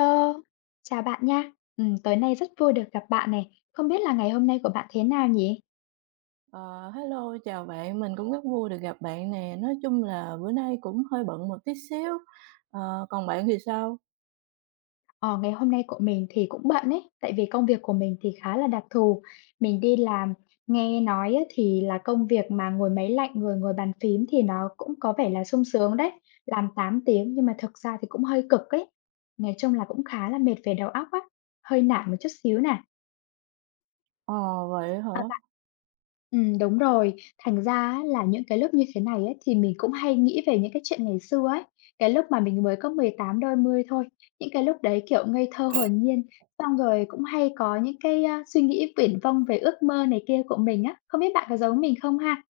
Hello, chào bạn nha. Tối nay rất vui được gặp bạn này. Không biết là ngày hôm nay của bạn thế nào nhỉ? Ờ, hello, chào bạn, mình cũng rất vui được gặp bạn nè. Nói chung là bữa nay cũng hơi bận một tí xíu. Còn bạn thì sao? Ờ, Ngày hôm nay của mình thì cũng bận ấy, tại vì công việc của mình thì khá là đặc thù. Mình đi làm, nghe nói á thì là công việc mà ngồi máy lạnh, ngồi ngồi bàn phím thì nó cũng có vẻ là sung sướng đấy, làm 8 tiếng nhưng mà thực ra thì cũng hơi cực ấy. Nói chung là cũng khá là mệt về đầu óc á, hơi nản một chút xíu nè. Ờ, vậy hả? À, bạn đúng rồi. Thành ra á là những cái lúc như thế này ấy, thì mình cũng hay nghĩ về những cái chuyện ngày xưa ấy, cái lúc mà mình mới có 18 đôi mươi thôi. Những cái lúc đấy, kiểu, ngây thơ hồn nhiên, xong rồi cũng hay có những cái, suy nghĩ viển vông về ước mơ này kia của mình á. Không biết bạn có giống mình không ha?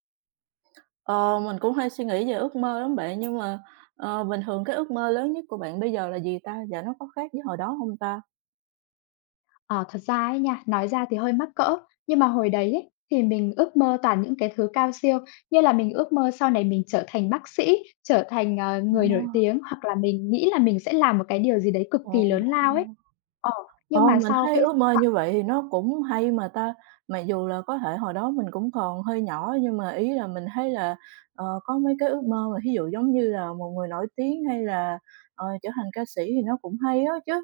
Ờ, mình cũng hay suy nghĩ về ước mơ lắm bạn, nhưng mà bình thường cái ước mơ lớn nhất của bạn bây giờ là gì ta? Và nó có khác với hồi đó không ta? Ờ, Thật ra ấy nha, nói ra thì hơi mắc cỡ, nhưng mà hồi đấy ấy, thì mình ước mơ toàn những cái thứ cao siêu, như là mình ước mơ sau này mình trở thành bác sĩ, trở thành, Ờ, người nổi tiếng, hoặc là mình nghĩ là mình sẽ làm một cái điều gì đấy cực ồ. kỳ lớn lao ấy. Ờ, Ờ, nhưng mà mình sau thấy cái ước mơ như vậy thì nó cũng hay mà ta. Mặc dù là có thể hồi đó mình cũng còn hơi nhỏ nhưng mà ý là mình thấy là, có mấy cái ước mơ mà ví dụ giống như là một người nổi tiếng hay là, trở thành ca sĩ thì nó cũng hay đó chứ.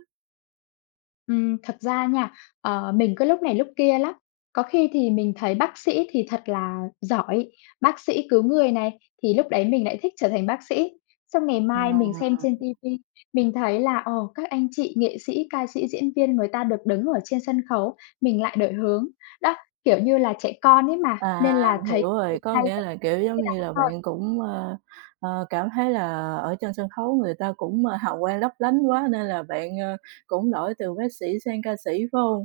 Thật ra nha, mình cứ lúc này lúc kia lắm. Có khi thì mình thấy bác sĩ thì thật là giỏi, bác sĩ cứu người này, thì lúc đấy mình lại thích trở thành bác sĩ. Xong ngày mai mình xem Ờ. trên ti vi, mình thấy là, các anh chị nghệ sĩ, ca sĩ, diễn viên người ta được đứng ở trên sân khấu, mình lại đổi hướng. Đó, kiểu như là, trẻ con ấy mà, À, nên là thấy hiểu cái gì rồi, có hay nghĩa là là, kiểu, giống cái đó như là, thôi. bạn cũng, cảm thấy là ở trên sân khấu người ta cũng, hào quang lấp lánh quá nên là bạn, cũng đổi từ bác sĩ sang ca sĩ, phải không?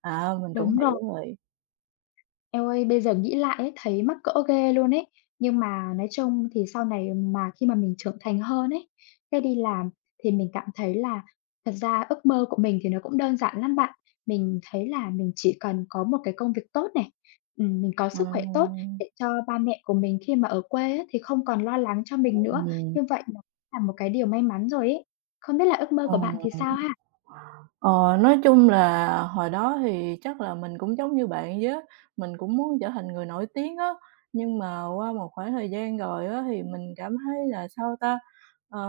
À, mình cũng Đúng rồi. hiểu rồi. Eo ơi, bây giờ nghĩ lại ấy, thấy mắc cỡ ghê luôn ấy. Nhưng mà nói chung thì sau này mà khi mà mình trưởng thành hơn ấy, cái đi làm thì mình cảm thấy là thật ra ước mơ của mình thì nó cũng đơn giản lắm bạn. Mình thấy là mình chỉ cần có một cái công việc tốt này, mình có sức khỏe tốt Ừm. để cho ba mẹ của mình khi mà ở quê á, thì không còn lo lắng cho mình nữa. Ừm, Như vậy nó là một cái điều may mắn rồi ấy. Không biết là ước mơ ờ, của bạn thì sao ha? ờ, nói chung là hồi đó thì chắc là mình cũng giống như bạn vậy á, mình cũng muốn trở thành người nổi tiếng á, nhưng mà qua một khoảng thời gian rồi á thì mình cảm thấy là, sao ta, ờ,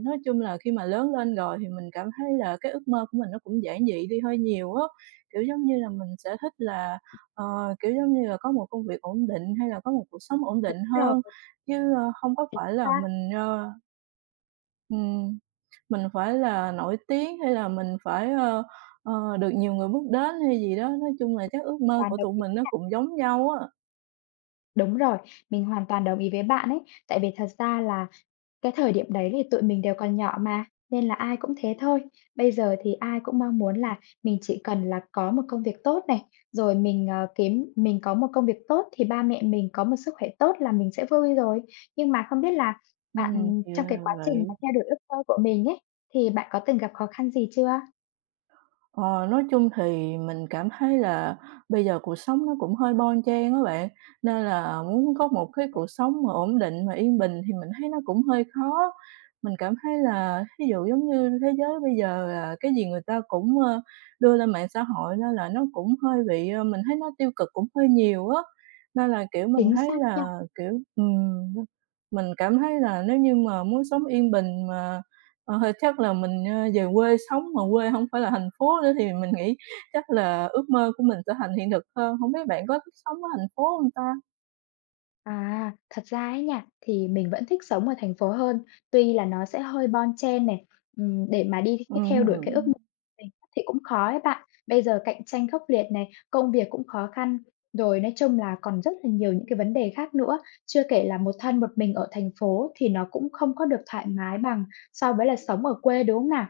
nói chung là khi mà lớn lên rồi thì mình cảm thấy là cái ước mơ của mình nó cũng giản dị đi hơi nhiều á. Kiểu, giống như là, mình sẽ thích là, kiểu, giống như là, có một công việc ổn định hay là có một cuộc sống ổn định Rồi, hơn, chứ, hông có chúng phải là ta hoàn mình, ờ. Ừm, mình phải là nổi tiếng hay là mình phải, được nhiều người biết đến hay gì đó, nói chung là chắc ước mơ toàn của đồng tụi ý. mình nó cũng giống nhau á. Đúng rồi, mình hoàn toàn đồng ý với bạn ấy, tại vì thật ra là cái thời điểm đấy thì tụi mình đều còn nhỏ mà, nên là ai cũng thế thôi. Bây giờ thì ai cũng mong muốn là mình chỉ cần là có một công việc tốt này, rồi mình kiếm mình có một công việc tốt thì ba mẹ mình có một sức khỏe tốt là mình sẽ vui rồi. Nhưng mà không biết là bạn Thì ra trong cái quá là trình mà vậy. theo đuổi ước mơ của mình ấy, thì bạn có từng gặp khó khăn gì chưa? Ờ, nói chung thì mình cảm thấy là bây giờ cuộc sống nó cũng hơi bon chen á bạn, nên là muốn có một cái cuộc sống mà ổn định, mà yên bình thì mình thấy nó cũng hơi khó. Mình cảm thấy là ví dụ giống như thế giới bây giờ là cái gì người ta cũng, đưa lên mạng xã hội nên là nó cũng hơi bị, mình thấy nó tiêu cực cũng hơi nhiều á. Nên là, kiểu, mình Chính thấy xác nha. là, kiểu, mình cảm thấy là nếu như mà muốn sống yên bình mà Ờ, thì chắc là mình, về quê sống mà quê không phải là thành phố nữa thì mình nghĩ chắc là ước mơ của mình sẽ thành hiện thực hơn, không biết bạn có thích sống ở thành phố không ta? À, thật ra ấy nha, thì mình vẫn thích sống ở thành phố hơn, tuy là nó sẽ hơi bon chen này, để mà đi cái theo đuổi cái ước mơ Ừm. của mình thì cũng khó ấy bạn. Bây giờ cạnh tranh khốc liệt này, công việc cũng khó khăn, rồi nói chung là còn rất là nhiều những cái vấn đề khác nữa, chưa kể là một thân một mình ở thành phố thì nó cũng không có được thoải mái bằng so với là sống ở quê, đúng không nào?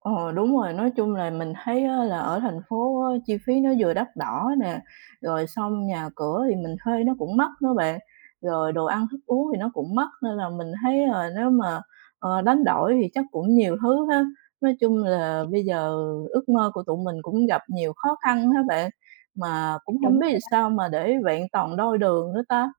Ờ, đúng rồi, nói chung là mình thấy á là ở thành phố á, chi phí nó vừa đắt đỏ nè, rồi xong nhà cửa thì mình thuê nó cũng mắc đó bạn, rồi đồ ăn thức uống thì nó cũng mắc, nên là mình thấy là nếu mà, đánh đổi thì chắc cũng nhiều thứ ha. Nói chung là bây giờ ước mơ của tụi mình cũng gặp nhiều khó khăn ha bạn, mà cũng không Đúng. biết làm sao mà để vẹn toàn đôi đường nữa ta?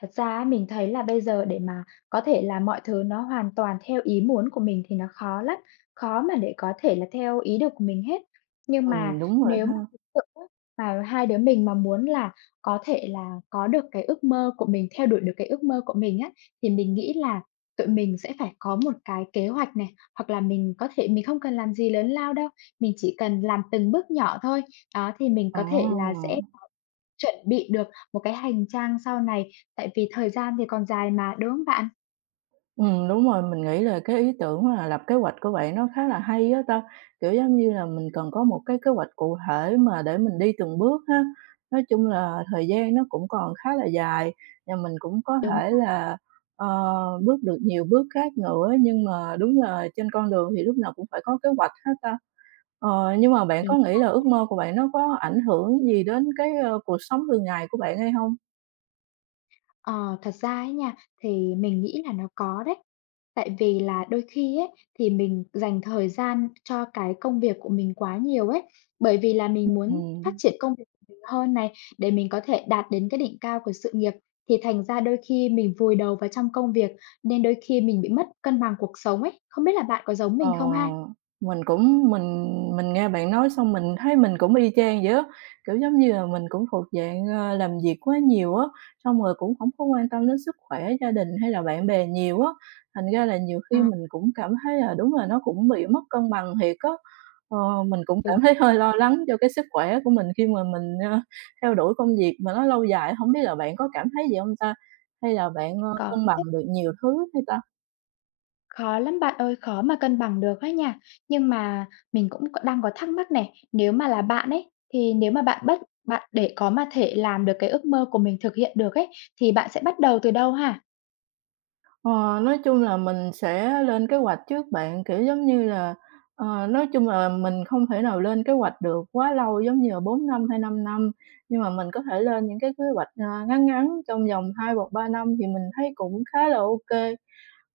Thật ra á, mình thấy là bây giờ để mà có thể là mọi thứ nó hoàn toàn theo ý muốn của mình thì nó khó lắm, khó mà để có thể là theo ý được của mình hết. Nhưng mà Đúng rồi nếu ha. mà thực sự á, mà hai đứa mình mà muốn là có thể là có được cái ước mơ của mình, theo đuổi được cái ước mơ của mình á, thì mình nghĩ là tụi mình sẽ phải có một cái kế hoạch này, hoặc là mình có thể mình không cần làm gì lớn lao đâu, mình chỉ cần làm từng bước nhỏ thôi. Đó, thì mình Ờ. có thể là sẽ chuẩn bị được một cái hành trang sau này, tại vì thời gian thì còn dài mà, đúng hông bạn? Đúng rồi, mình nghĩ là cái ý tưởng là lập kế hoạch của bạn nó khá là hay á ta, kiểu, giống như là, mình cần có một cái kế hoạch cụ thể mà để mình đi từng bước ha. Nói chung là thời gian nó cũng còn khá là dài và mình cũng có Đúng thể là là, ờ, bước được nhiều bước khác nữa, nhưng mà đúng là trên con đường thì lúc nào cũng phải có kế hoạch ha ta. Nhưng mà bạn mình có nghĩ là ước mơ của bạn nó có ảnh hưởng gì đến cái, cuộc sống thường ngày của bạn hay không? ờ, thật ra ấy nha, thì mình nghĩ là nó có đấy. Tại vì là đôi khi ấy, thì mình dành thời gian cho cái công việc của mình quá nhiều ấy, bởi vì là mình muốn phát Ừm. triển công việc của mình hơn này, để mình có thể đạt đến cái đỉnh cao của sự nghiệp, thì thành ra đôi khi mình vùi đầu vào trong công việc, nên đôi khi mình bị mất cân bằng cuộc sống ấy. Không biết là bạn có giống Ờ, mình không ha? mình cũng Mình nghe bạn nói xong mình thấy mình cũng y chang vậy á, kiểu, giống như là mình cũng thuộc dạng, làm việc quá nhiều á, xong rồi cũng không có quan tâm đến sức khỏe, gia đình hay là bạn bè nhiều á, thành ra là nhiều Ờ, khi mình cũng cảm thấy là đúng là nó cũng bị mất cân bằng thiệt á. Ờ, mình cũng đúng. cảm thấy hơi lo lắng cho cái sức khỏe của mình khi mà mình, theo đuổi công việc mà nó lâu dài, không biết là bạn có cảm thấy gì không ta? Hay là bạn, Có cân bằng chứ. được nhiều thứ hay ta? Khó lắm bạn ơi, khó mà cân bằng được ấy nha. Nhưng mà mình cũng có đang có thắc mắc này, nếu mà là bạn ấy, thì nếu mà bạn để có mà thể làm được cái ước mơ của mình thực hiện được ấy, thì bạn sẽ bắt đầu từ đâu ha? Ờ, nói chung là mình sẽ lên kế hoạch trước bạn, kiểu, giống như là, nói chung là mình không thể nào lên kế hoạch được quá lâu giống như là 4 năm hay 5 năm, nhưng mà mình có thể lên những cái kế hoạch, ngắn ngắn trong vòng 2 hoặc 3 năm thì mình thấy cũng khá là ok.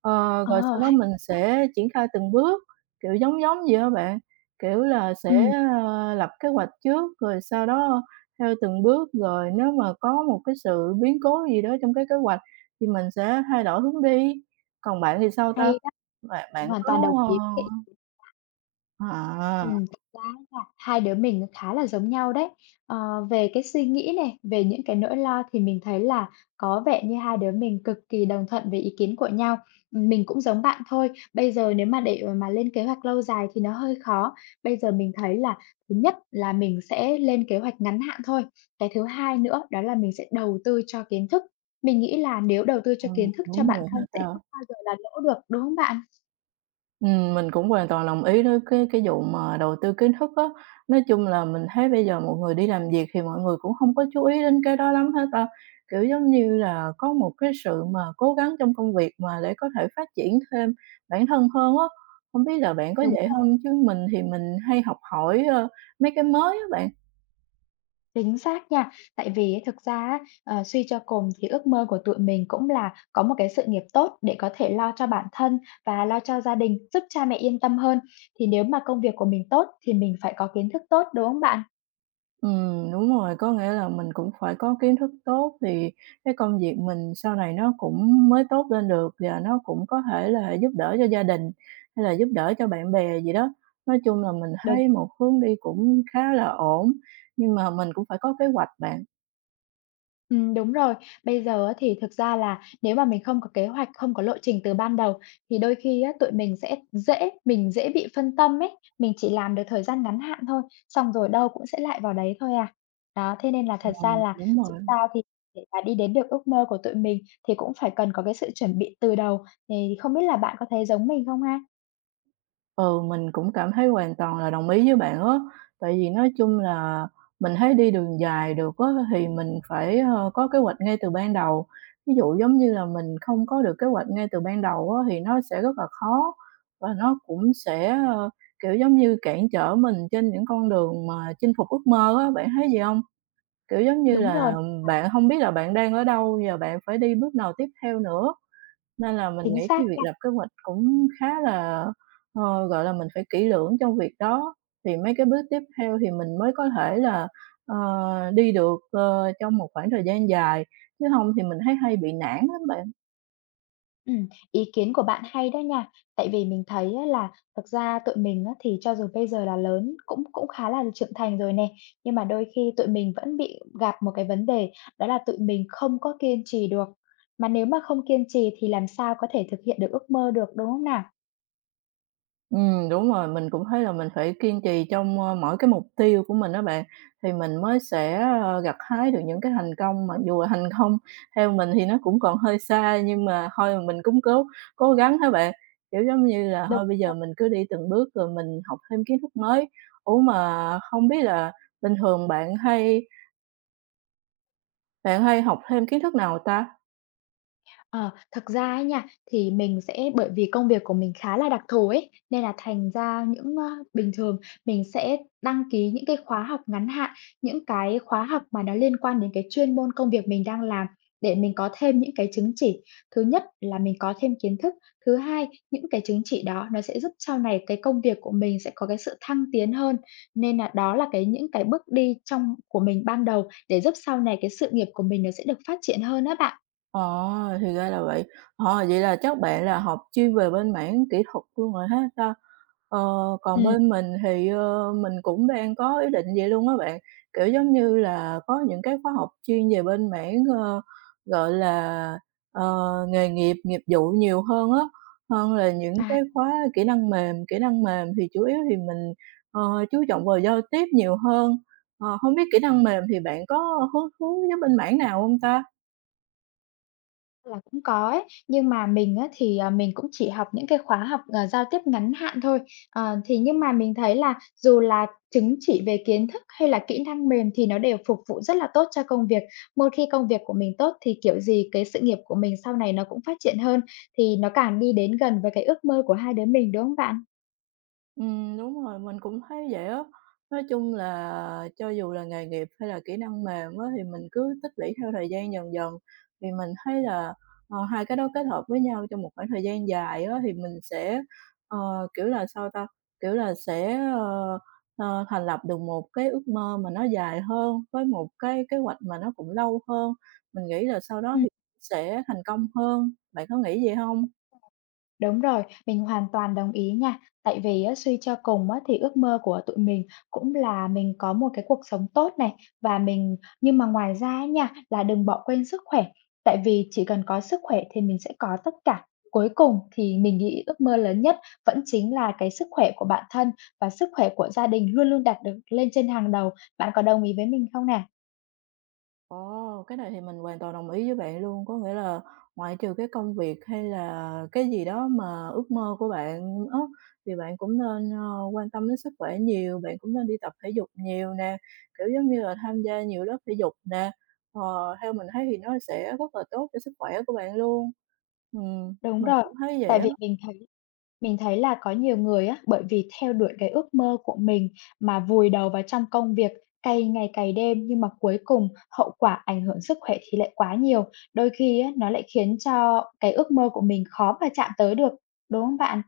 Ờ, Ờ, rồi sau đó hay mình sẽ triển khai từng bước, kiểu, giống giống vậy á bạn, kiểu là, sẽ, ừm, lập kế hoạch trước, rồi sau đó theo từng bước, rồi nếu mà có một cái sự biến cố gì đó trong cái kế hoạch thì mình sẽ thay đổi hướng đi. Còn bạn thì sao ta? hay đó, Bạn mình bạn hoàn có toàn đồng ý. ờ, à, Ừm, là là hai đứa mình khá là giống nhau đấy. Ờ, về cái suy nghĩ này, về những cái nỗi lo thì mình thấy là có vẻ như hai đứa mình cực kỳ đồng thuận về ý kiến của nhau. Mình cũng giống bạn thôi, bây giờ nếu mà để mà lên kế hoạch lâu dài thì nó hơi khó. Bây giờ mình thấy là thứ nhất là mình sẽ lên kế hoạch ngắn hạn thôi, cái thứ hai nữa đó là mình sẽ đầu tư cho kiến thức. Mình nghĩ là nếu đầu tư cho ừ, kiến thức cho đúng bản rồi ha thân sẽ ta. không bao giờ là lỗ được, đúng không bạn? Mình cũng hoàn toàn đồng ý với cái vụ mà đầu tư kiến thức á. Nói chung là mình thấy bây giờ mọi người đi làm việc thì mọi người cũng không có chú ý đến cái đó lắm hết đâu. Kiểu, giống như là, có một cái sự mà cố gắng trong công việc mà để có thể phát triển thêm bản thân hơn á. Không biết là bạn có Đúng. vậy không? Chứ mình thì mình hay học hỏi, mấy cái mới á bạn. Chính xác nha. Tại vì ấy thực ra á, suy cho cùng thì ước mơ của tụi mình cũng là có một cái sự nghiệp tốt để có thể lo cho bản thân và lo cho gia đình, giúp cha mẹ yên tâm hơn. Thì nếu mà công việc của mình tốt thì mình phải có kiến thức tốt, đúng không bạn? Đúng rồi, có nghĩa là mình cũng phải có kiến thức tốt thì cái công việc mình sau này nó cũng mới tốt lên được và nó cũng có thể là giúp đỡ cho gia đình hay là giúp đỡ cho bạn bè gì đó. Nói chung là mình Đúng. thấy một hướng đi cũng khá là ổn, nhưng mà mình cũng phải có kế hoạch bạn. Đúng rồi. Bây giờ á thì thực ra là nếu mà mình không có kế hoạch, không có lộ trình từ ban đầu thì đôi khi á, tụi mình sẽ dễ mình dễ bị phân tâm ấy, mình chỉ làm được thời gian ngắn hạn thôi, xong rồi đâu cũng sẽ lại vào đấy thôi à. Đó, thế nên là thật ra là Đúng chúng rồi. ta thì để mà đi đến được ước mơ của tụi mình thì cũng phải cần có cái sự chuẩn bị từ đầu, thì không biết là bạn có thấy giống mình không ha? Ừ, mình cũng cảm thấy hoàn toàn là đồng ý với bạn á. Tại vì nói chung là mình thấy đi đường dài được á, thì mình phải, có kế hoạch ngay từ ban đầu. Ví dụ giống như là mình không có được kế hoạch ngay từ ban đầu á, thì nó sẽ rất là khó và nó cũng sẽ, kiểu, giống như, cản trở mình trên những con đường mà chinh phục ước mơ á, bạn thấy gì không? Kiểu, giống như Đúng rồi, là, bạn không biết là bạn đang ở đâu và bạn phải đi bước nào tiếp theo nữa. Nên là mình chính nghĩ xác cái việc nha. lập kế hoạch cũng khá là, gọi là, mình phải kỹ lưỡng trong việc đó, thì mấy cái bước tiếp theo thì mình mới có thể là, ờ, đi được, trong một khoảng thời gian dài, chứ hông thì mình thấy hay bị nản lắm bạn. Ý kiến của bạn hay đó nha. Tại vì mình thấy á là thực ra tụi mình á thì cho dù bây giờ là lớn, cũng cũng khá là trưởng thành rồi nè, nhưng mà đôi khi tụi mình vẫn bị gặp một cái vấn đề đó là tụi mình không có kiên trì được. Mà nếu mà không kiên trì thì làm sao có thể thực hiện được ước mơ được, đúng không nào? Đúng rồi, mình cũng thấy là mình phải kiên trì trong, mỗi cái mục tiêu của mình đó bạn, thì mình mới sẽ, gặt hái được những cái thành công, mặc dù là thành công theo mình thì nó cũng còn hơi xa, nhưng mà thôi mà mình cũng cố cố gắng há bạn. Kiểu, giống như là, thôi bây giờ mình cứ đi từng bước rồi mình học thêm kiến thức mới. Ủa, mà không biết là bình thường bạn hay học thêm kiến thức nào ta? Ờ, thật ra ấy nha, thì mình sẽ bởi vì công việc của mình khá là đặc thù ấy, nên là thành ra những, bình thường mình sẽ đăng ký những cái khóa học ngắn hạn, những cái khóa học mà nó liên quan đến cái chuyên môn công việc mình đang làm để mình có thêm những cái chứng chỉ. Thứ nhất là mình có thêm kiến thức, thứ hai, những cái chứng chỉ đó nó sẽ giúp sau này cái công việc của mình sẽ có cái sự thăng tiến hơn. Nên là đó là cái những cái bước đi trong của mình ban đầu để giúp sau này cái sự nghiệp của mình nó sẽ được phát triển hơn đó bạn. Ờ, thì ra là vậy. Ờ, vậy là chắc bạn là học chuyên về bên mảng kỹ thuật luôn rồi ha ta? Ờ, Còn Ừm. bên mình thì, mình cũng đang có ý định vậy luôn á bạn, kiểu, giống như là có những cái khóa học chuyên về bên mảng, gọi là, ờ, nghề nghiệp, nghiệp vụ nhiều hơn á, hơn là những À. cái khóa kỹ năng mềm. Kỹ năng mềm thì chủ yếu thì mình, ờ, chú trọng vào giao tiếp nhiều hơn. Hông biết kỹ năng mềm thì bạn có hứng thú với bên mảng nào không ta? Là cũng có ấy, nhưng mà mình á thì, à, mình cũng chỉ học những cái khóa học, giao tiếp ngắn hạn thôi. Thì nhưng mà mình thấy là dù là chứng chỉ về kiến thức hay là kỹ năng mềm thì nó đều phục vụ rất là tốt cho công việc. Một khi công việc của mình tốt thì kiểu gì cái sự nghiệp của mình sau này nó cũng phát triển hơn, thì nó càng đi đến gần với cái ước mơ của hai đứa mình, đúng không bạn? Đúng rồi, mình cũng thấy vậy á. Nói chung là cho dù là nghề nghiệp hay là kỹ năng mềm á, thì mình cứ tích lũy theo thời gian dần dần, thì mình thấy là, hai cái đó kết hợp với nhau trong một khoảng thời gian dài á, thì mình sẽ, ờ, kiểu là, sao ta, kiểu là, sẽ, thành lập được một cái ước mơ mà nó dài hơn, với một cái kế hoạch mà nó cũng lâu hơn. Mình nghĩ là sau đó Ừm. thì sẽ thành công hơn. Bạn có nghĩ vậy không? Đúng rồi, mình hoàn toàn đồng ý nha. Tại vì á, suy cho cùng á, thì ước mơ của tụi mình cũng là mình có một cái cuộc sống tốt này và mình nhưng mà ngoài ra á nha, là đừng bỏ quên sức khỏe. Tại vì chỉ cần có sức khỏe thì mình sẽ có tất cả. Cuối cùng thì mình nghĩ ước mơ lớn nhất vẫn chính là cái sức khỏe của bản thân và sức khỏe của gia đình luôn luôn đặt được lên trên hàng đầu. Bạn có đồng ý với mình không nè? Ồ, cái này thì mình hoàn toàn đồng ý với bạn luôn. Có nghĩa là ngoại trừ cái công việc hay là cái gì đó mà ước mơ của bạn á, thì bạn cũng nên, quan tâm đến sức khỏe nhiều, bạn cũng nên đi tập thể dục nhiều nè, kiểu, giống như là, tham gia nhiều lớp thể dục nè. Ờ, theo mình thấy thì nó sẽ rất là tốt cho sức khỏe của bạn luôn. Đúng Mình rồi, cũng thấy vậy tại á. vì mình thấy mình thấy là có nhiều người á, bởi vì theo đuổi cái ước mơ của mình mà vùi đầu vào trong công việc cày ngày cày đêm, nhưng mà cuối cùng hậu quả ảnh hưởng sức khỏe thì lại quá nhiều. Đôi khi á, nó lại khiến cho cái ước mơ của mình khó mà chạm tới được, đúng không bạn?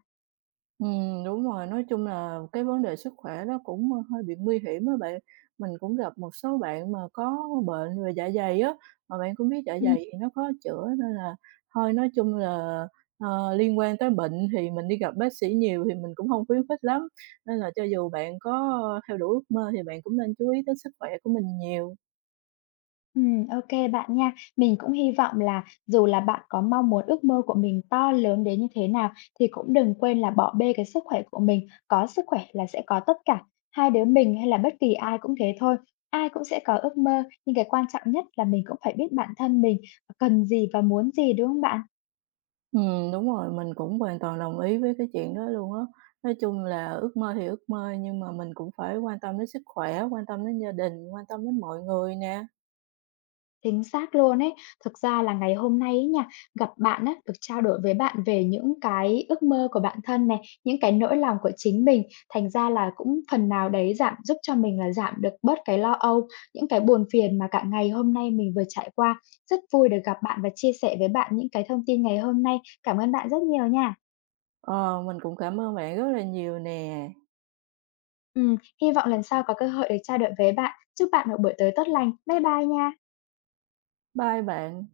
Đúng rồi, nói chung là cái vấn đề sức khỏe nó cũng hơi bị nguy hiểm á bạn. Mình cũng gặp một số bạn mà có bệnh về dạ dày á, mà bạn cũng biết dạ dày thì nó khó chữa nên là thôi nói chung là, liên quan tới bệnh thì mình đi gặp bác sĩ nhiều thì mình cũng không khuyến khích lắm. Nên là cho dù bạn có theo đuổi ước mơ thì bạn cũng nên chú ý tới sức khỏe của mình nhiều. Ô bạn nha. Mình cũng hy vọng là dù là bạn có mong muốn ước mơ của mình to lớn đến như thế nào thì cũng đừng quên là bỏ bê cái sức khỏe của mình, có sức khỏe là sẽ có tất cả. Hai đứa mình hay là bất kỳ ai cũng thế thôi, ai cũng sẽ có ước mơ, nhưng cái quan trọng nhất là mình cũng phải biết bản thân mình cần gì và muốn gì, đúng không bạn? Đúng rồi, mình cũng hoàn toàn đồng ý với cái chuyện đó luôn á. Nói chung là ước mơ thì ước mơ nhưng mà mình cũng phải quan tâm đến sức khỏe, quan tâm đến gia đình, quan tâm đến mọi người nè. Chính xác luôn ấy. Thực ra là ngày hôm nay ấy nha, gặp bạn á, được trao đổi với bạn về những cái ước mơ của bản thân này, những cái nỗi lòng của chính mình, thành ra là cũng phần nào đấy giúp cho mình là giảm được bớt cái lo âu, những cái buồn phiền mà cả ngày hôm nay mình vừa trải qua. Rất vui được gặp bạn và chia sẻ với bạn những cái thông tin ngày hôm nay. Cảm ơn bạn rất nhiều nha. Ờ, mình cũng cảm ơn bạn rất là nhiều nè. Ừm, hy vọng lần sau có cơ hội được trao đổi với bạn. Chúc bạn một buổi tối tốt lành. Bye bye nha. Bye bạn.